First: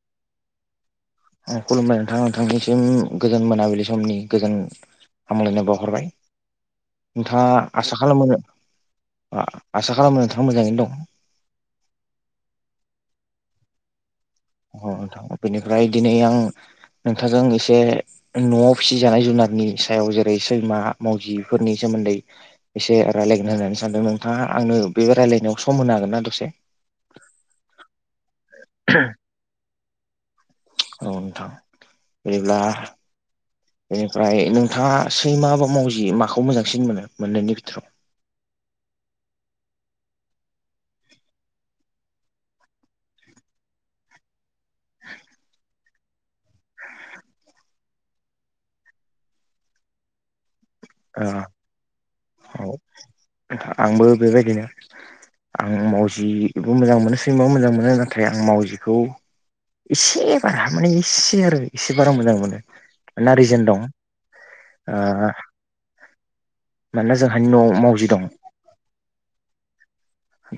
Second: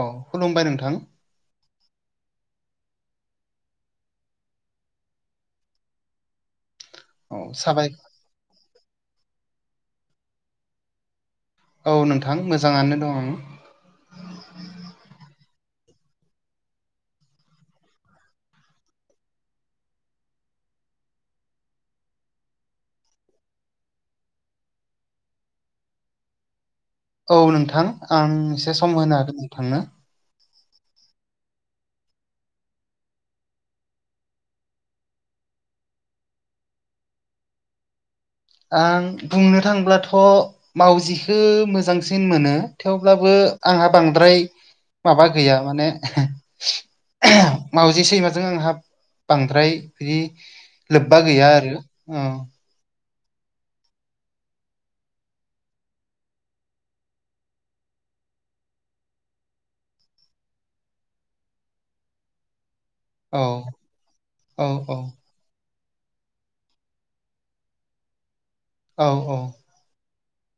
अ खुलुमबाय नोंथां खुलुमबाय नोंथां नोंथांनिसिम गोजोन मोनाबिलि समनि गोजोन हामलायनाय बावहरबाय। औ नोंथाङा साबाय आसा खालामोन आसा खालामो नोंथाङा मोजाङैनो दं औ नोंथां मोजाङानो दं आङो। अ नोंथां बेनिफ्राय दिनै आं नोंथां जों एसे न'आव फिसि जानाय जुनारनि सायाव जेरै सैमा, मावजिफोरनि सोमोन्दै एसे रायज्लायगोन होननानै सानदों नोंथाङा आंनो बे रायलायनायाव सम होनो हागोनना दसे? औ नोंथां आं एसे सम होनो हागोन नोंथांनो। औ नोंथां बिदिब्ला बेनिफ्राय नोंथाङा सैमा बा मावजि माखौ मोजांसिन मोनो मोननैनि बिथोराव? आं बुंनो थांब्लाथ' मावजिखौ मोजांसिन मोनो थेवब्लाबो आंहा बांद्राय माबा गैया माने। मावजि सैमाजों आंहा बांद्राय बिदि लोब्बा गैया ओ आरो। आंबो बेबायदिनो। आं मावजिबो मोजां मोनो सैमाबो मोजां मोनो नाथाय आं मावजिखौ एसे बारा माने एसे आरो एसे बारा मोजां मोनो। मानोना रिजोन औ दं। औ औ मानोना जोंहानि न'आव मावजि दं। औ औ।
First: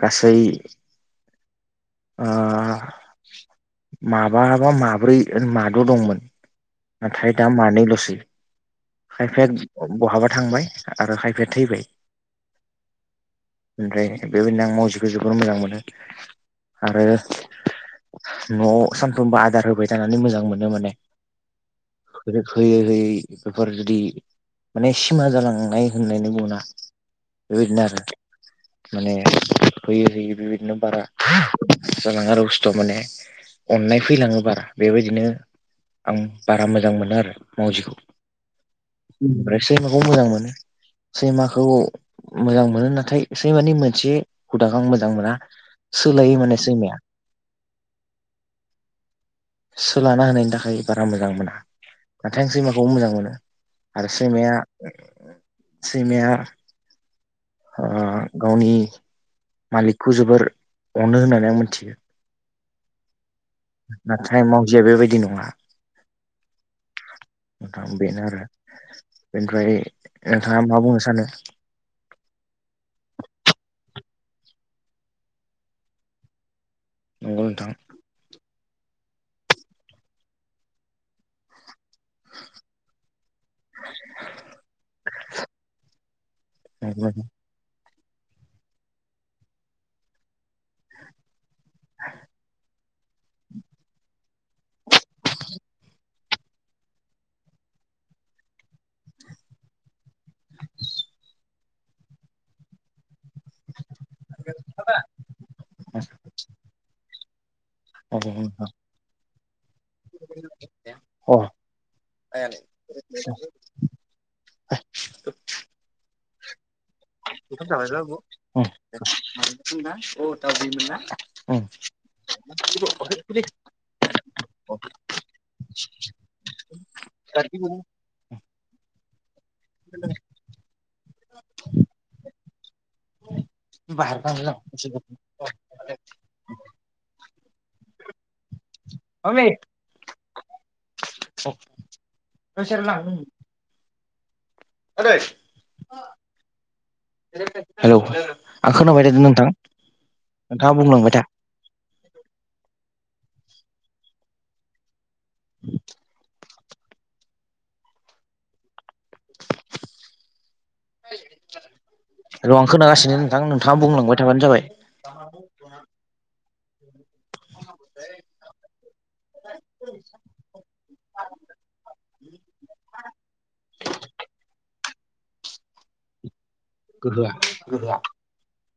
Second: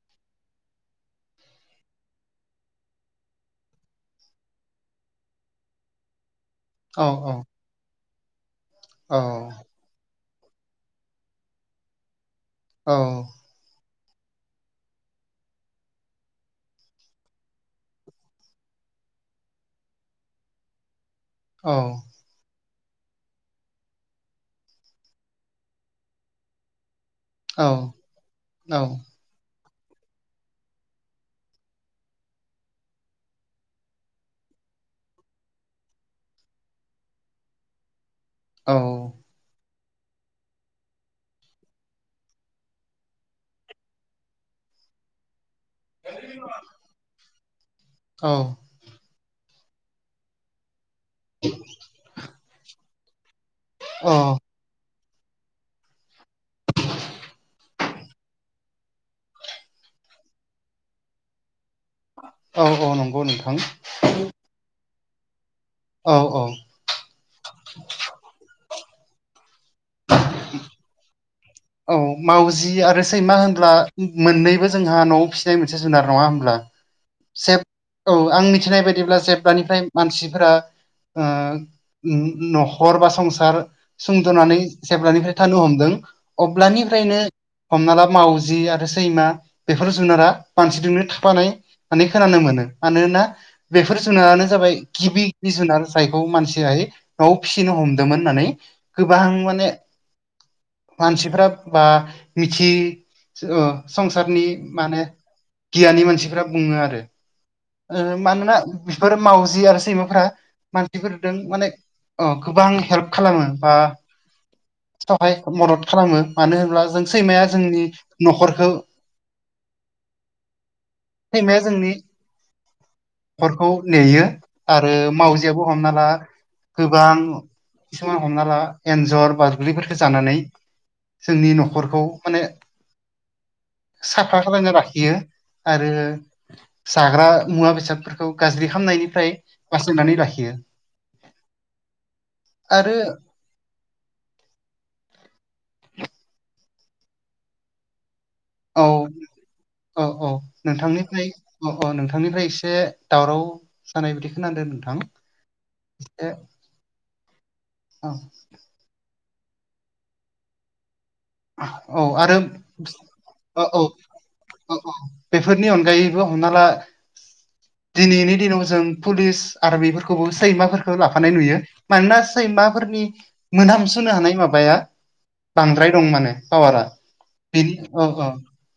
गासै। ओ माबाबा माब्रै माद' दंमोन। औ नाथाय दा मानैल'सै औ खायफाया बहाबा थांबाय आरो खायफाया थैबाय। औ। ओमफ्राय बेबायदिनो आं मावजिखौ जोबोर मोजां मोनो। आरो न'आव सानफ्रोमबो आदार होबाय थानानै मोजां मोनो माने। औ। होयै होयै बेफोर जुदि माने सिमा जालांनाय होननानै बुङोना। औ बेबायदिनो आरो माने होयै होयै बेबायदिनो बारा। जालाङो आरो बुस्थ' माने अननाय फैलाङो बारा बेबायदिनो आं बारा मोजां मोनो आरो मावजिखौ। सैमाखौ मोजां मोनो। सैमाखौ मोजां मोनो नाथाय सैमानि मोनसे हुदा आं मोजां मोना। सोलायो नालाय सैमाया। औ। सोलाना होनायनि थाखाय बारा मोजां मोना नाथाय आं सैमाखौ। मोजां मोनो औ आरो सैमाया सैमाया गावनि मालिकखौ जोबोर अनो होननानै आं मिथियो। औ औ नंगौ नोंथां नाथाय मावजिया बेबायदि नङा। औ-औ। नोंथां बेनो आरो बेनिफ्राय नोंथाङा मा बुंनो सानो? औ मावजि आरो सैमा होनब्ला मोन्नैबो जोंहा न'आव फिसिनाय मोनसे जुनार नङा होनब्ला? नंगौ नोंथां औ आं मिथिनाय बायदिब्ला जेब्लानिफ्राय मानसिफोरा। ओं। न'खर बा संसार सुंद'नानै जेब्लानिफ्राय थानो हमदों। हेलौ अब्लानिफ्रायनो। हमना ला मावजि आरो सैमा बेफोर जुनारा मानसिजोंनो थाफानाय माने खोनानो मोनो मानोना बेफोर जुनारानो जाबाय गिबि गिबि जुनार। मानसियाय न'आव फिसिनो हमदोंमोन होननानै गोबां माने [inaudible] मानसिफ्रा बा मिथि औ संसारनि माने गियानि मानसिफ्रा बुङो आरो। ओ मानोना बेफोरो मावजि आरो सैमाफोरा मानसिफोरजों माने अ गोबां हेल्प खालामो बा थहाय मदद खालामो मानो होनब्ला जों सैमाया ओंखाम जोंनि जाबाय बाबु न'खरखौ उम अ दाउदैमोनना सैमाया उम जोंनि नखरखौ नेयो आरो मावजियाबो हमना ला गोबां किसुमान हमना ला एन्जर बार गोगलैफोरखौ जानानै जोंनि न'खरखौ माने साफा खालामना लाखियो आरो जाग्रा मुवा बेसादफोर खौ गाज्रि खालामामनायनिफ्राय बासायनानै लाखियो। ओय आरो सियारआ ला मादै अ हेल' आ औ खोनाबायदा नों नोंथां नोंथाङा बुंलांबाय था। अ-अ नोंथांनिफ्राय एसे दावराव जानाय बिदि खोनादों नोंथां? ए औ औ आरो र' आं खोनागासिनो नोंथां औ औ नोंथाङा बुंलांबाय थाबानो जाबाय। औ बेफोरनि अनगायैबो हमना ला दिनैनि दिनाव जों पुलिस आर बिफोरखौबो सैमाफोरखौ लाफानाय नुयो। मानोना सैमाफोरनि मोनहामसुनो हानाय माबाया बांद्राय दं माने पावारा गोहोआ बेनि अ-अ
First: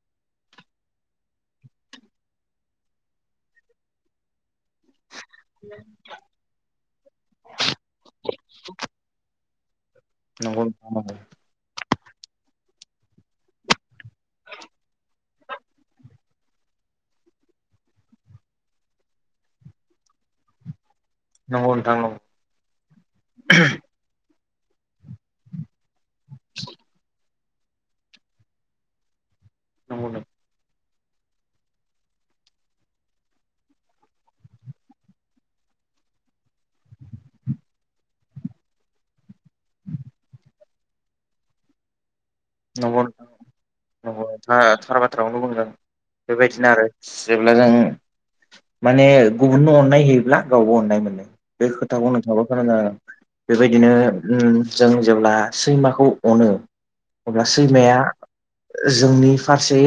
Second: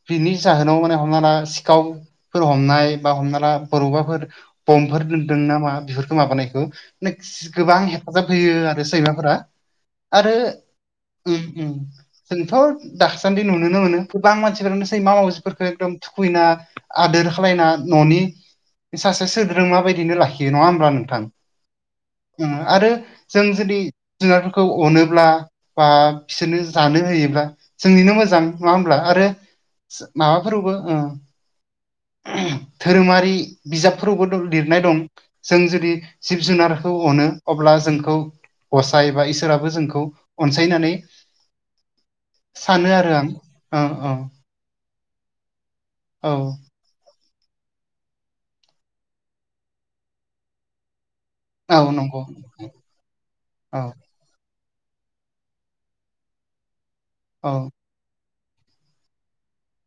पिकनि जाहोनाव माने हमना ला सिखावफोर हमनाय बा हमना ला बबेबाफोर बम्बफोर दोनदों ना मा बेफोरखौ माबानायखौ माने गोबां हेफाजाब होयो आरो सैमाफोरा आरो नंगौ नोंथां उम उम जोंथ' दाखासान्दि नुुनोनो मोनो गोबां मानसिफोरानो सैमा मावजिफोरखौ एकदम थुखैना आदोर खालायना न'नि सासे सोद्रोमा बायदिनो लाखियो नङा होमब्ला नोंथां? नंगौ नोंथां ओं आरो जों जुदि जुनारफोरखौ अनोब्ला बा बिसोरनो जानो होयोब्ला जोंनिनो मोजां नङा होमब्ला आरो नंगौ नंगौ माबाफोरावबो ओ धोरोमारि बिजाबफोरावबो लिरनाय दं। जों जुदि जिब जुनारखौ अनो अब्ला जोंखौ गसाइ बा इसोर इसोराबो जोंखौ अनसायनानै सानो आरो आं ओ अ ओ थार बाथ्राखौनो बुंदों बेबायदिनो आरो जेब्ला जों माने गुबुननो अननाय होयोब्ला गावबो अननाय मोनो। बे औ खोथाखौ नंगौ नोंथांङाबो गोनां जागोन औ बेबायदिनो उम जों जेब्ला सैमाखौ अनो अब्ला औ सैमाया जोंनि फारसे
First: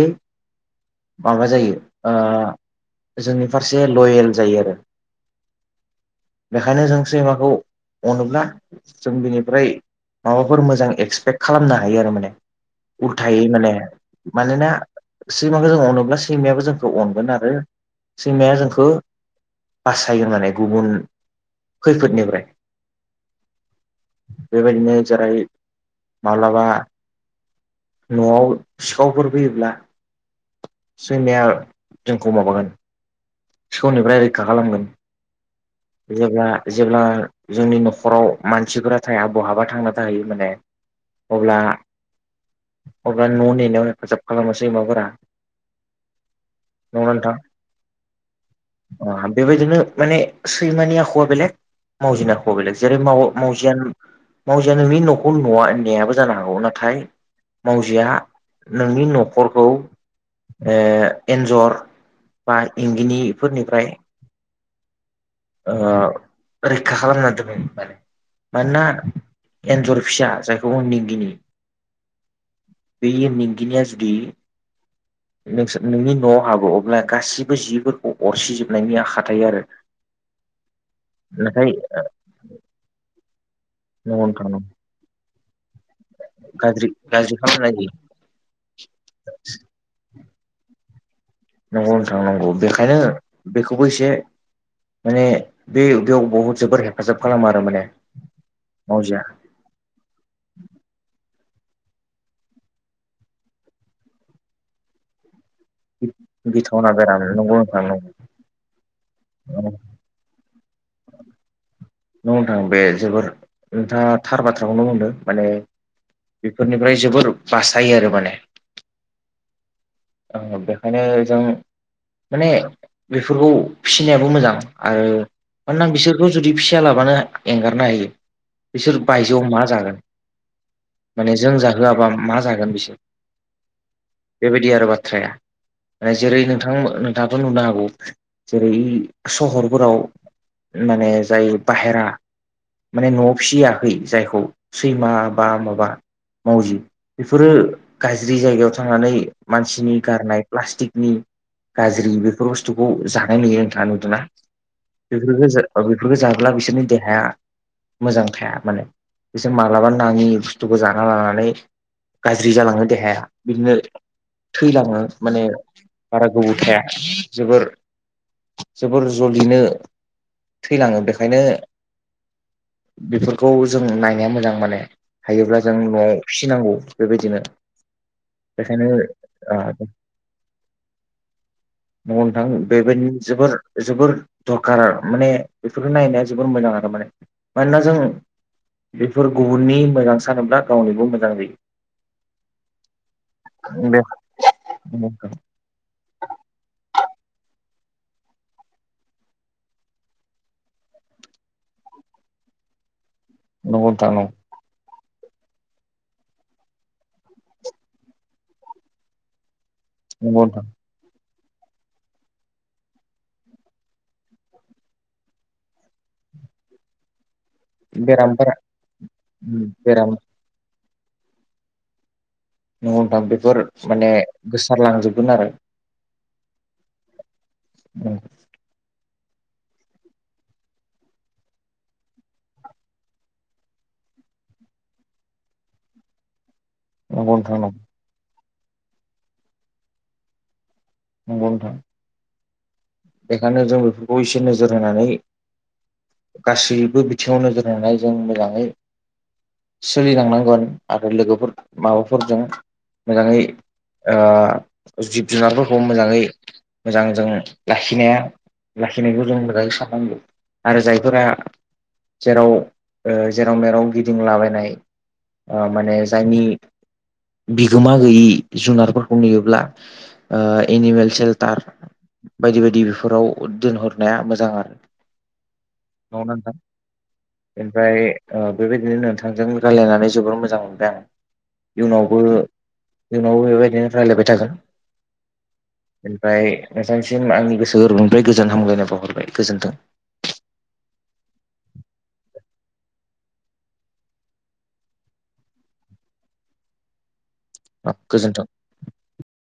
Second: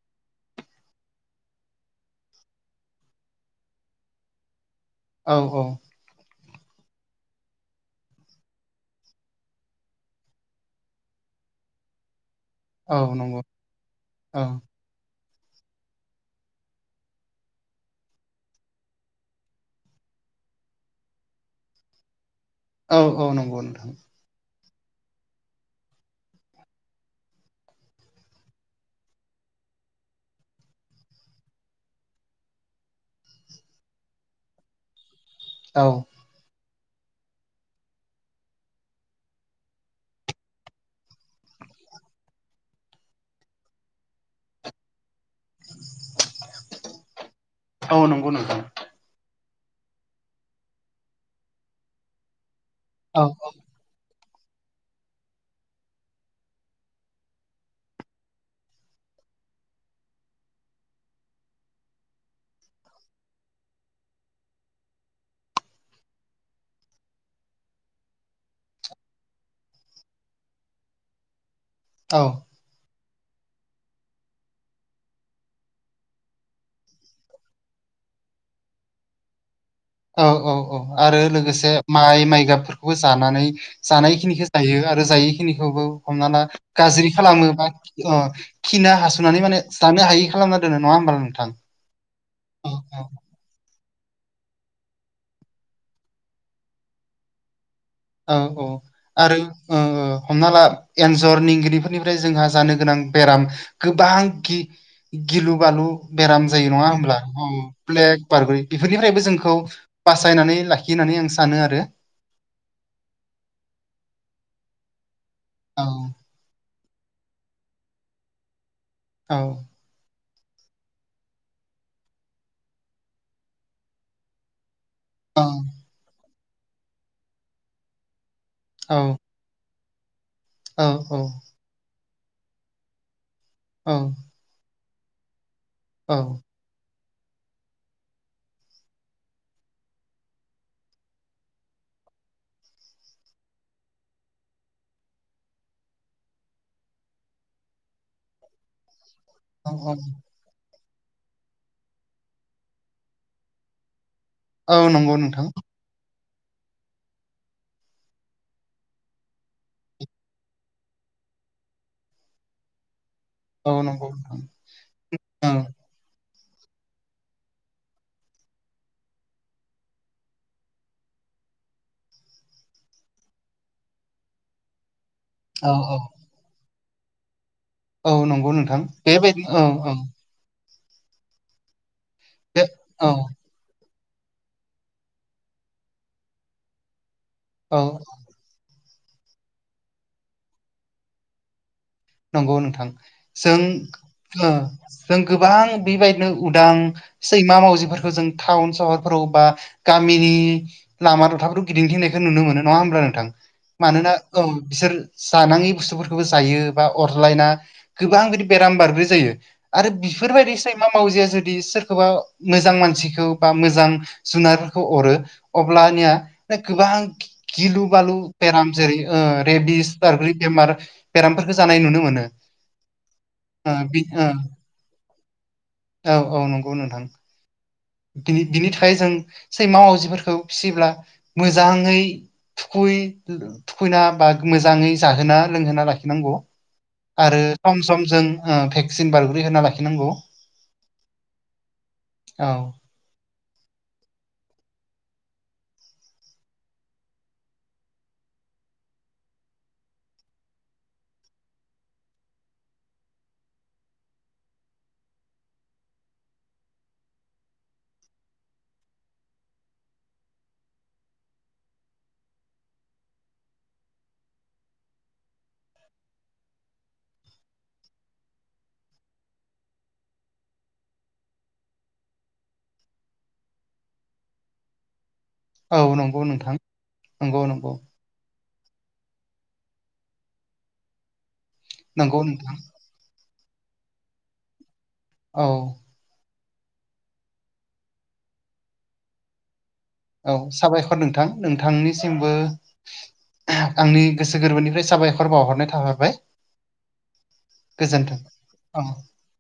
माबा जायो ओ जोंनि फारसे लयेल जायो आरो। औ औ। बेखायनो जों सैमाखौ अनोब्ला जों बिनिफ्राय माबाफोर मोजां एक्सपेक्ट खालामना हायो आरो माने औ नंगौ उथायै माने औ मानोना सैमाखौ जों अनोब्ला सैमायाबो जोंखौ अनगोन आरो सैमाया जोंखौ बासायगोन माने गुबुन खैफोदनिफ्राय औ औ नंगौ नोंथां। बेबायदिनो जेरै माब्लाबा न'आव सिखावफोर फैयोब्ला सैमाया जोंखौ माबागोन सिखौनिफ्राय रैखा खालामगोन। औ जेब्ला जेब्ला जोंनि न'खराव मानसिफोरा थाया बहाबा थांना थाहै माने अब्ला अब्ला न' नेनायाव हेफाजाब खालामनोसैमाफोरा नोंङा नोंथा? औ नंगौ नोंथां बेबायदिनो माने सैमानि आखुआ बेलेग मावजिना आखु आ बेलेग जेरै माव औ मावजिया मावजिया नोंनि न'खौ नवा नेनायाबो जानो हागौ नाथाय मावजिया नोंनि न'खरखौ ओ एन्जर बा इंगिनिफोरनिफ्राय ओ रैखा खालामना दोनो माने मानोना एन्जर फिसा जायखौ उननि गिनि औ। बेयो इंगिनिया जुदि नोंस नोंनि न'आव हाबो अब्ला गासिबो जिफोरखौ अरसिजोबनायनि आखा थायो आरो। औ औ औ आरो नाथाय लोगोसे माइ माइ गाबफोरखौबो जानानै नंगौ नोंथां जानायखिनिखौ नंगौ। जायो आरो जायैखिनिखौबो हमना ला गाज्रि खालामो बा ओ खिना हासुनानै माने जानो हायि खालामना दोनो नङा होमबा नोंथां? नंगौ नोंथां नंगौ औ बेखायनो औ बेखौबो एसे माने बे-बेयाव बहुद जोबोर हेफाजाब खालामो आरो माने औ औ मावजिया आरो ओ ओ हमना ला एन्जर निंगिनिफोरनिफ्राय जोंहा जानो गोनां बेराम गोबां गि गिलु बालु बेराम जायो नङा गिथावना होमब्ला बेराम नंगौ नोंथां नंगौ ब्लेक बारग'यो बेफोरनिफ्रायबो जोंखौ नंगौ बासायनानै लाखियो होननानै आं सानो आरो। न नोंथां बे जोबोर नोंथाङा थार बाथ्राखौनो होनदों माने औ बे फोरनिफ्राय जोबोर बासायो आरो माने औ। बेखायनो जों माने बेफोरखौ फिसिनायाबो मोजां आरो मानोना बिसोरखौ जुदि फिसा लाबानो एंगारनो हायो औ बिसोर बाय जियाव मा जागोन औ माने जों जाहोआबा मा जागोन बिसोर औ। बेबायदि आरो औ बाथ्राया जेरै नों थां नोंथाङाथ' नुनो हागौ जेरै सहरफोराव माने जाय बाहेरा माने न'आव फिसियाखै जायखौ सैमा बा माबा मावजि बेफोरो गाज्रि जायगायाव थांनानै औ औ मानसिनि गारनाय प्लास्टिकनि गाज्रि बेफोर बुस्थुखौ जानाय नुयो नोंथाङा नुदोंना? औ नंगौ नोंथां बेफोरखौ बेफोरखौ जाब्ला बिसोरनि देहाया मोजां थाया माने बिसोर मालाबा नाङि बुस्थुखौ जाना लानानै गाज्रि जालाङो देहाया औ बिदिनो नंगौ नोंथां थैलाङो माने औ कलत्े बारा गोबौ थाया जोबोर जोबोर जलिनो थैलानङो बेखायनो बेफोरखौ जों नायनाया मोजां माने हायोब्ला औ जों औ न'आव फिसिनांगौ बेबायदिनो औ नंगौ नोंथां बेखायनो ओ बेबायदिनो औ औ नंगौ नोंथां बे औ बेबायदिनो जोबोर जोबोर दरखार माने बेफोरखौ नायनाया जोबोर मोजां आरो माने औ मानोना जों बेफोर गुबुननि मोजां सानोब्ला गावनिबो मोजां जायो। नंगौ नोंथां जों बे ओ जों नंगौ गोबां बेबायदिनो उदां सैमा मावजिफोरखौ जों टाउन सहरफोराव बा गामिनि लामा दथाफोरखौ गिदिंथिनायखौ नुनो मोनो नङा होमब्ला नोंथां? नोंथां मानोना नंगौ औ बिसोर जानाङि बुस्थुफोरखौबो जायो बा अरलायना गोबां बेबादि बेराम बार जायो आरो नंगौ बेफोरबायदि नोंथां सैमा मा मावजिया जुदि सोरखौबा मोजां मानसिखौ बा मोजां जुनारफोरखौ अरो अब्लानिया गोबां गिलु बालु बेरामफोरा बेराम जेरै ओ रेदिस बेराम आरो बेराम खो जानाय नुनो मोनो नंगौ दा बेफोर ओ बि माने ओ गोसारलांजोबगोन आरो औ औ नंगौ नोंथां बि बिनि थाखाय जों सैमाजिफोरखौ फिसिब्ला मोजांङै थुखै थुखैना बा मोजांङै जाहोना लोंहोना लाखिनांगौ नंगौ आरो नोंथां सम नंगौ सम जों ओ भेक्सिन बारग्रै होना लाखिनांगौ। नंगौ नोंथां औ बेखायनो जों बेफोरखौ एसे नोजोर होनानै गासैबो बिथिंङाव नोजोर होनाय जों मोजांङै सोलिलांनांगोन आरो लोगोफोर माबाफोरजों मोजांङै ओ जिब जुनारफोरखौ मोजांङै मोजां जों लाखिनाया लाखिनायखौ जों मोजांङै साननांगौ आरो जायफोरा जेराव ओ जेराव मेराव गिदिंलाबायनाय ओ माने जायनि बिगोमा गैयि जुनारफोरखौ नुयोब्ला ओ एनिमेल सेल्टार बायदि बायदि बेफोराव दोनहरनाया मोजां आरो नंगौ ना नोंथां नंगौ नंगौ ओमफ्राय ओ बेबायदिनो नोंथांजों राय्लायनानै जोबोर मोजां मोनबाय आं इयुनावबो नंगौ नोंथां इयुनावबो बेबायदिनो रायलायबाय थागोन। औ ओमफ्राय नोथांनिसिम आंनि गोसो गोरबोनिफ्राय गोजोन हामलायनाय बावहरबाय गोजोन्थों। औ साबायखर नोंथां नोंथांनिसिमबो आंनि गोसो गोरबोनिफ्राय साबायखर बावहरनाय थाहरबाय। गोजोनथों गोजोन्थों ओं